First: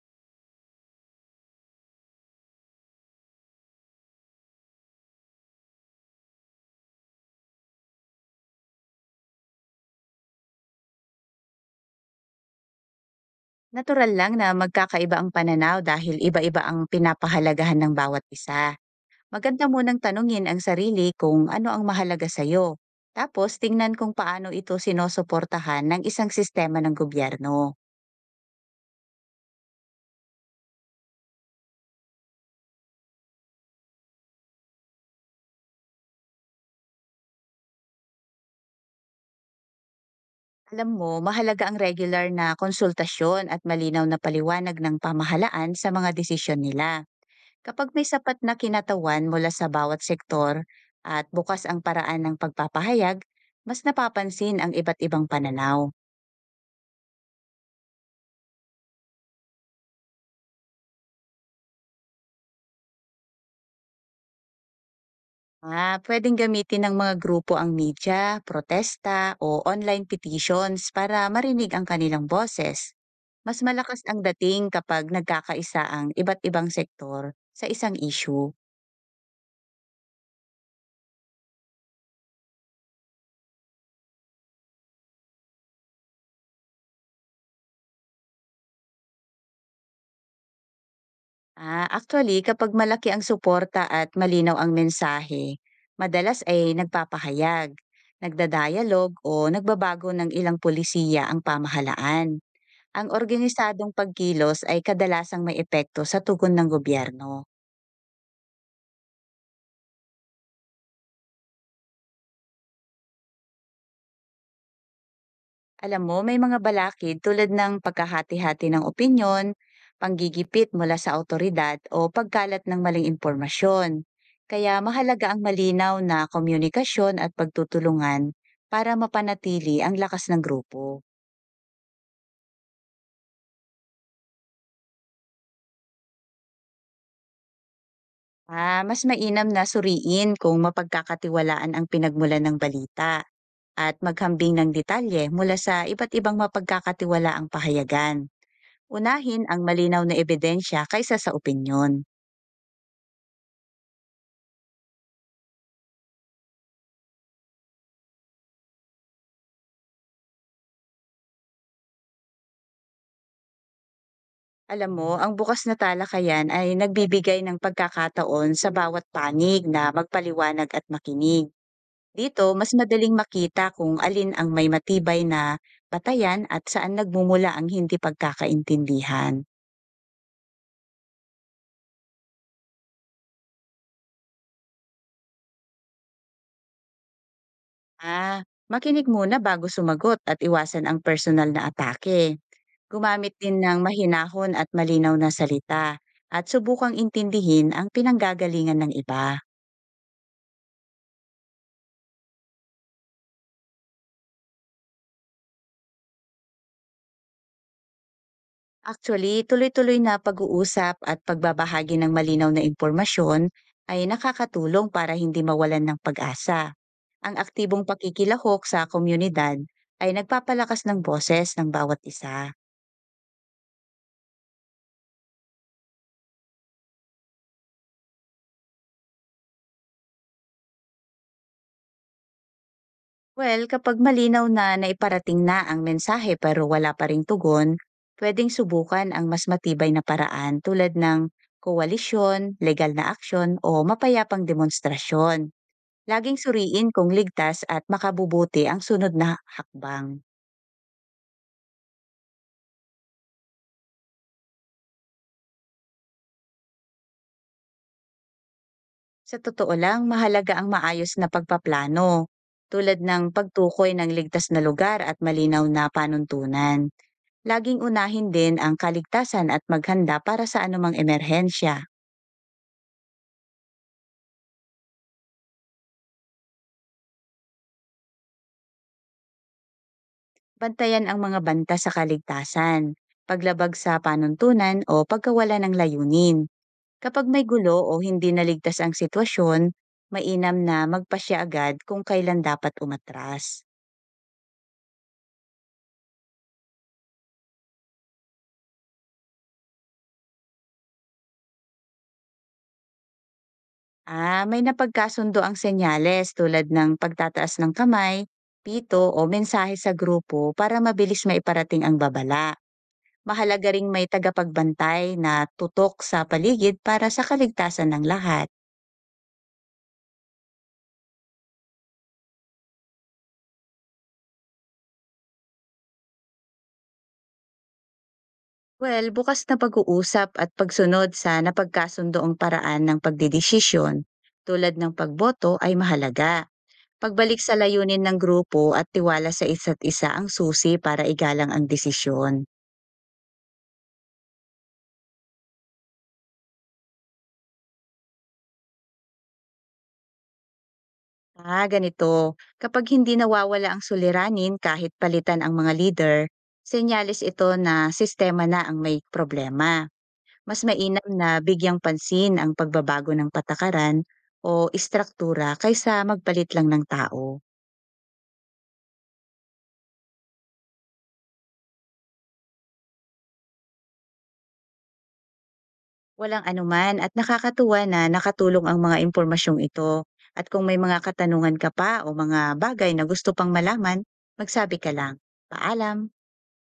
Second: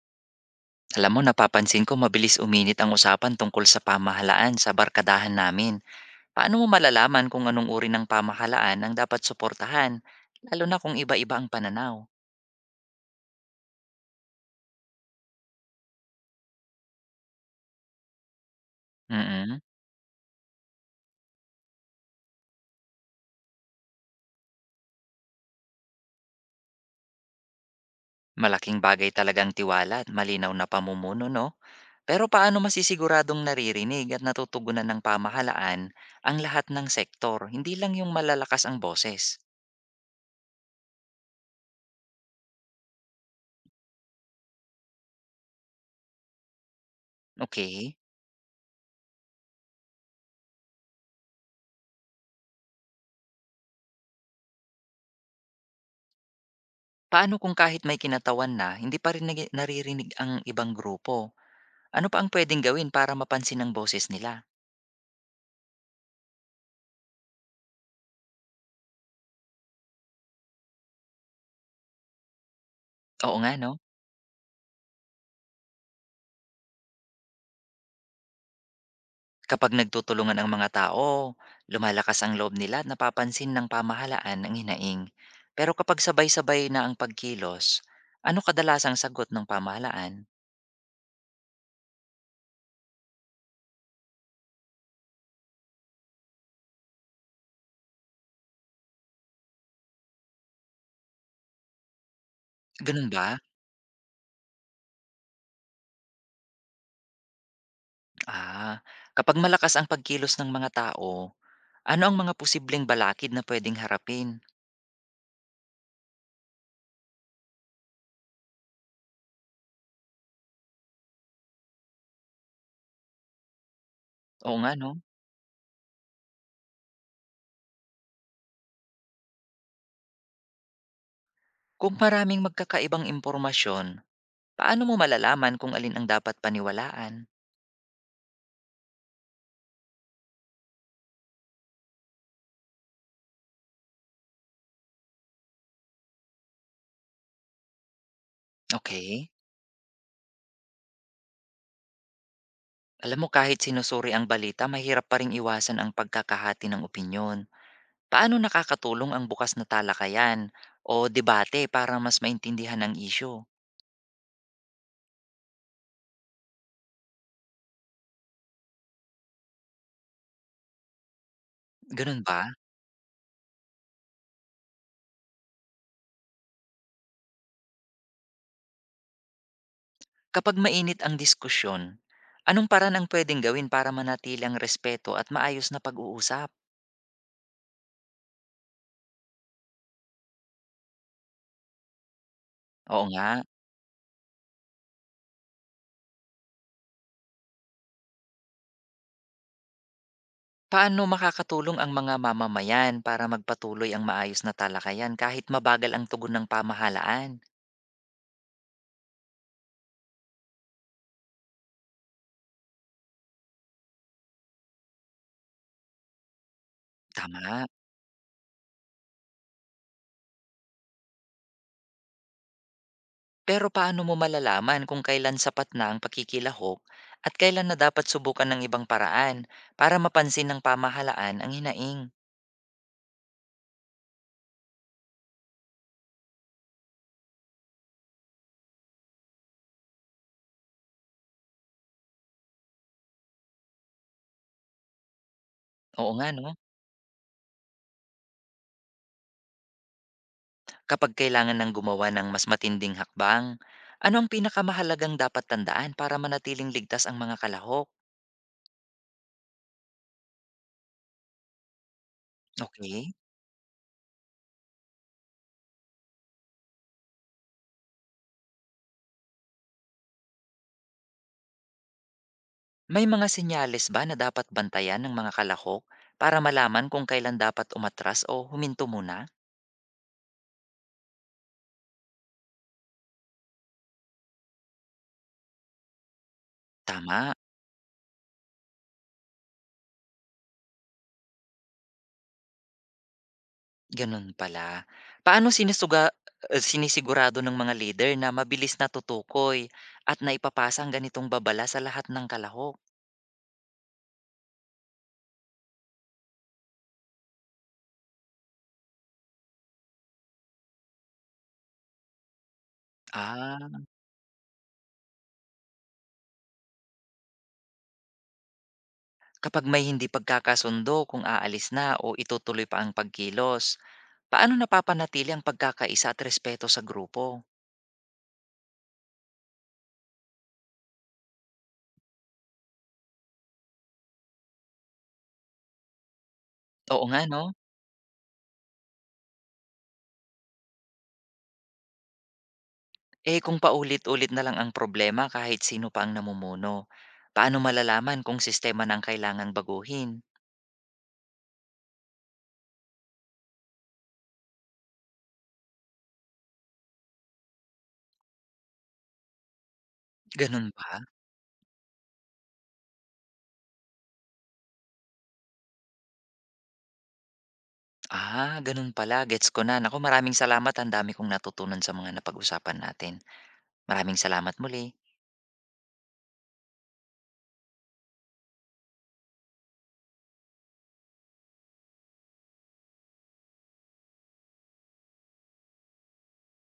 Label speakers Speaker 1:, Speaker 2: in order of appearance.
Speaker 1: Alam mo, napapansin ko mabilis uminit ang usapan tungkol sa pamahalaan sa barkadahan namin. Paano mo malalaman kung anong uri ng pamahalaan ang dapat suportahan, lalo na kung iba-iba ang pananaw?
Speaker 2: Natural lang na magkakaiba ang pananaw dahil iba-iba ang pinapahalagahan ng bawat isa.
Speaker 1: Mm.
Speaker 2: Maganda munang tanungin ang sarili kung ano ang mahalaga sa'yo. Tapos tingnan kung paano ito sinusuportahan ng isang sistema ng gobyerno.
Speaker 1: Malaking bagay talagang tiwala at malinaw na pamumuno, no? Pero paano masisiguradong naririnig at natutugunan ng pamahalaan ang lahat ng sektor, hindi lang yung malalakas ang boses?
Speaker 2: Alam mo, mahalaga ang regular na konsultasyon at malinaw na paliwanag ng pamahalaan sa mga desisyon nila. Kapag
Speaker 1: Okay,
Speaker 2: may sapat na kinatawan mula sa bawat sektor at bukas ang paraan ng pagpapahayag, mas napapansin ang iba't ibang pananaw.
Speaker 1: paano kung kahit may kinatawan na, hindi pa rin naririnig ang ibang grupo? Ano pa ang puwedeng gawin para mapansin ang boses nila?
Speaker 2: Ah, pwedeng gamitin ng mga grupo ang media, protesta o online petitions para marinig ang kanilang boses.
Speaker 1: Oo nga
Speaker 2: Mas
Speaker 1: 'no,
Speaker 2: malakas ang dating kapag nagkakaisa ang iba't ibang sektor sa isang issue.
Speaker 1: kapag nagtutulungan ang mga tao, lumalakas ang loob nila at napapansin ng pamahalaan ang hinaing. Pero kapag sabay-sabay na ang pagkilos, ano kadalasang sagot ng pamahalaan?
Speaker 2: Ah, actually, kapag malaki ang suporta at malinaw ang mensahe, madalas ay nagpapahayag, nagdadialog o nagbabago ng ilang pulisiya ang pamahalaan. Ang
Speaker 1: Gano'n ba?
Speaker 2: organisadong pagkilos ay kadalasang may epekto sa tugon ng gobyerno.
Speaker 1: Ah, kapag malakas ang pagkilos ng mga tao, ano ang mga posibleng balakid na puwedeng harapin?
Speaker 2: Alam mo, may mga balakid tulad ng pagkahati-hati ng opinyon, panggigipit mula sa autoridad o pagkalat ng maling impormasyon.
Speaker 1: Oo nga
Speaker 2: Kaya
Speaker 1: 'no,
Speaker 2: mahalaga ang malinaw na komunikasyon at pagtutulungan para mapanatili ang lakas ng grupo.
Speaker 1: kung maraming magkakaibang impormasyon, paano mo malalaman kung alin ang dapat paniwalaan?
Speaker 2: Ah, mas mainam na suriin kung mapagkakatiwalaan ang pinagmulan ng balita at maghambing ng detalye mula sa iba't ibang mapagkakatiwalaang pahayagan.
Speaker 1: Okay.
Speaker 2: Unahin ang malinaw na ebidensya kaysa sa opinyon.
Speaker 1: Alam mo kahit sinusuri ang balita, mahirap pa ring iwasan ang pagkakahati ng opinyon. Paano nakakatulong ang bukas na talakayan o debate para mas maintindihan ang isyu?
Speaker 2: Alam mo, ang bukas na talakayan ay nagbibigay ng pagkakataon sa bawat panig na magpaliwanag at makinig.
Speaker 1: Ganun
Speaker 2: Dito,
Speaker 1: ba?
Speaker 2: mas madaling makita kung alin ang may matibay na batayan at saan nagmumula ang hindi pagkakaintindihan.
Speaker 1: Kapag mainit ang diskusyon, anong paraan ang pwedeng gawin para manatili ang respeto at maayos na pag-uusap?
Speaker 2: Ah, makinig muna bago sumagot at iwasan ang personal na atake.
Speaker 1: Oo nga.
Speaker 2: Gumamit din ng mahinahon at malinaw na salita at subukang intindihin ang pinanggagalingan ng iba.
Speaker 1: Paano makakatulong ang mga mamamayan para magpatuloy ang maayos na talakayan kahit mabagal ang tugon ng pamahalaan?
Speaker 2: Actually, tuloy-tuloy na pag-uusap at pagbabahagi ng malinaw na impormasyon ay nakakatulong para hindi mawalan ng pag-asa. Ang
Speaker 1: Tama.
Speaker 2: aktibong pakikilahok sa komunidad ay nagpapalakas ng boses ng bawat isa.
Speaker 1: Pero paano mo malalaman kung kailan sapat na ang pakikilahok at kailan na dapat subukan ng ibang paraan para mapansin ng pamahalaan ang hinaing?
Speaker 2: Well, kapag malinaw na naiparating na ang mensahe pero wala pa ring tugon, pwedeng subukan ang mas matibay na paraan tulad ng koalisyon, legal na aksyon o mapayapang demonstrasyon.
Speaker 1: Oo nga
Speaker 2: Laging
Speaker 1: no,
Speaker 2: suriin kung ligtas at makabubuti ang sunod na hakbang.
Speaker 1: kapag kailangan ng gumawa ng mas matinding hakbang, ano ang pinakamahalagang dapat tandaan para manatiling ligtas ang mga kalahok?
Speaker 2: Sa totoo lang, mahalaga ang maayos na pagpaplano, tulad
Speaker 1: Okay.
Speaker 2: ng pagtukoy ng ligtas na lugar at malinaw na panuntunan. Laging unahin din ang kaligtasan at maghanda para sa anumang emerhensya.
Speaker 1: May mga senyales ba na dapat bantayan ng mga kalahok para malaman kung kailan dapat umatras o huminto muna?
Speaker 2: Bantayan ang mga banta sa kaligtasan, paglabag sa panuntunan o pagkawala ng layunin. Kapag
Speaker 1: Tama.
Speaker 2: may gulo o hindi naligtas ang sitwasyon, mainam na magpasya agad kung kailan dapat umatras.
Speaker 1: Gano'n pala. Paano sinisigurado ng mga leader na mabilis natutukoy at naipapasa ang ganitong babala sa lahat ng kalahok?
Speaker 2: Ah, may napagkasundo ang senyales tulad ng pagtataas ng kamay, pito o mensahe sa grupo para mabilis maiparating ang babala. Mahalaga
Speaker 1: Ah,
Speaker 2: ring may tagapagbantay na tutok sa paligid para sa kaligtasan ng lahat.
Speaker 1: kapag may hindi pagkakasundo kung aalis na o itutuloy pa ang pagkilos, paano napapanatili ang pagkakaisa at respeto sa grupo?
Speaker 2: Well, bukas na pag-uusap at pagsunod sa napagkasundoong paraan ng pagdidesisyon tulad ng pagboto ay mahalaga.
Speaker 1: Oo nga,
Speaker 2: Pagbalik
Speaker 1: no?
Speaker 2: sa layunin ng grupo at tiwala sa isa't isa ang susi para igalang ang desisyon.
Speaker 1: Eh kung paulit-ulit na lang ang problema kahit sino pa ang namumuno, paano malalaman kung sistema na ang kailangan baguhin?
Speaker 2: Ah, ganito. Kapag hindi nawawala ang suliranin kahit palitan ang mga leader, senyales ito na sistema na ang may problema. Mas
Speaker 1: Gano'n ba?
Speaker 2: mainam na bigyang pansin ang pagbabago ng patakaran o istruktura kaysa magpalit lang ng tao.
Speaker 1: Ah, ganun pala, gets ko na. Naku, maraming salamat, ang dami kong natutunan sa mga napag-usapan natin. Maraming salamat muli.
Speaker 2: Walang anuman at nakakatuwa na nakatulong ang mga impormasyong ito. At kung may mga katanungan ka pa o mga bagay na gusto pang malaman, magsabi ka lang. Paalam!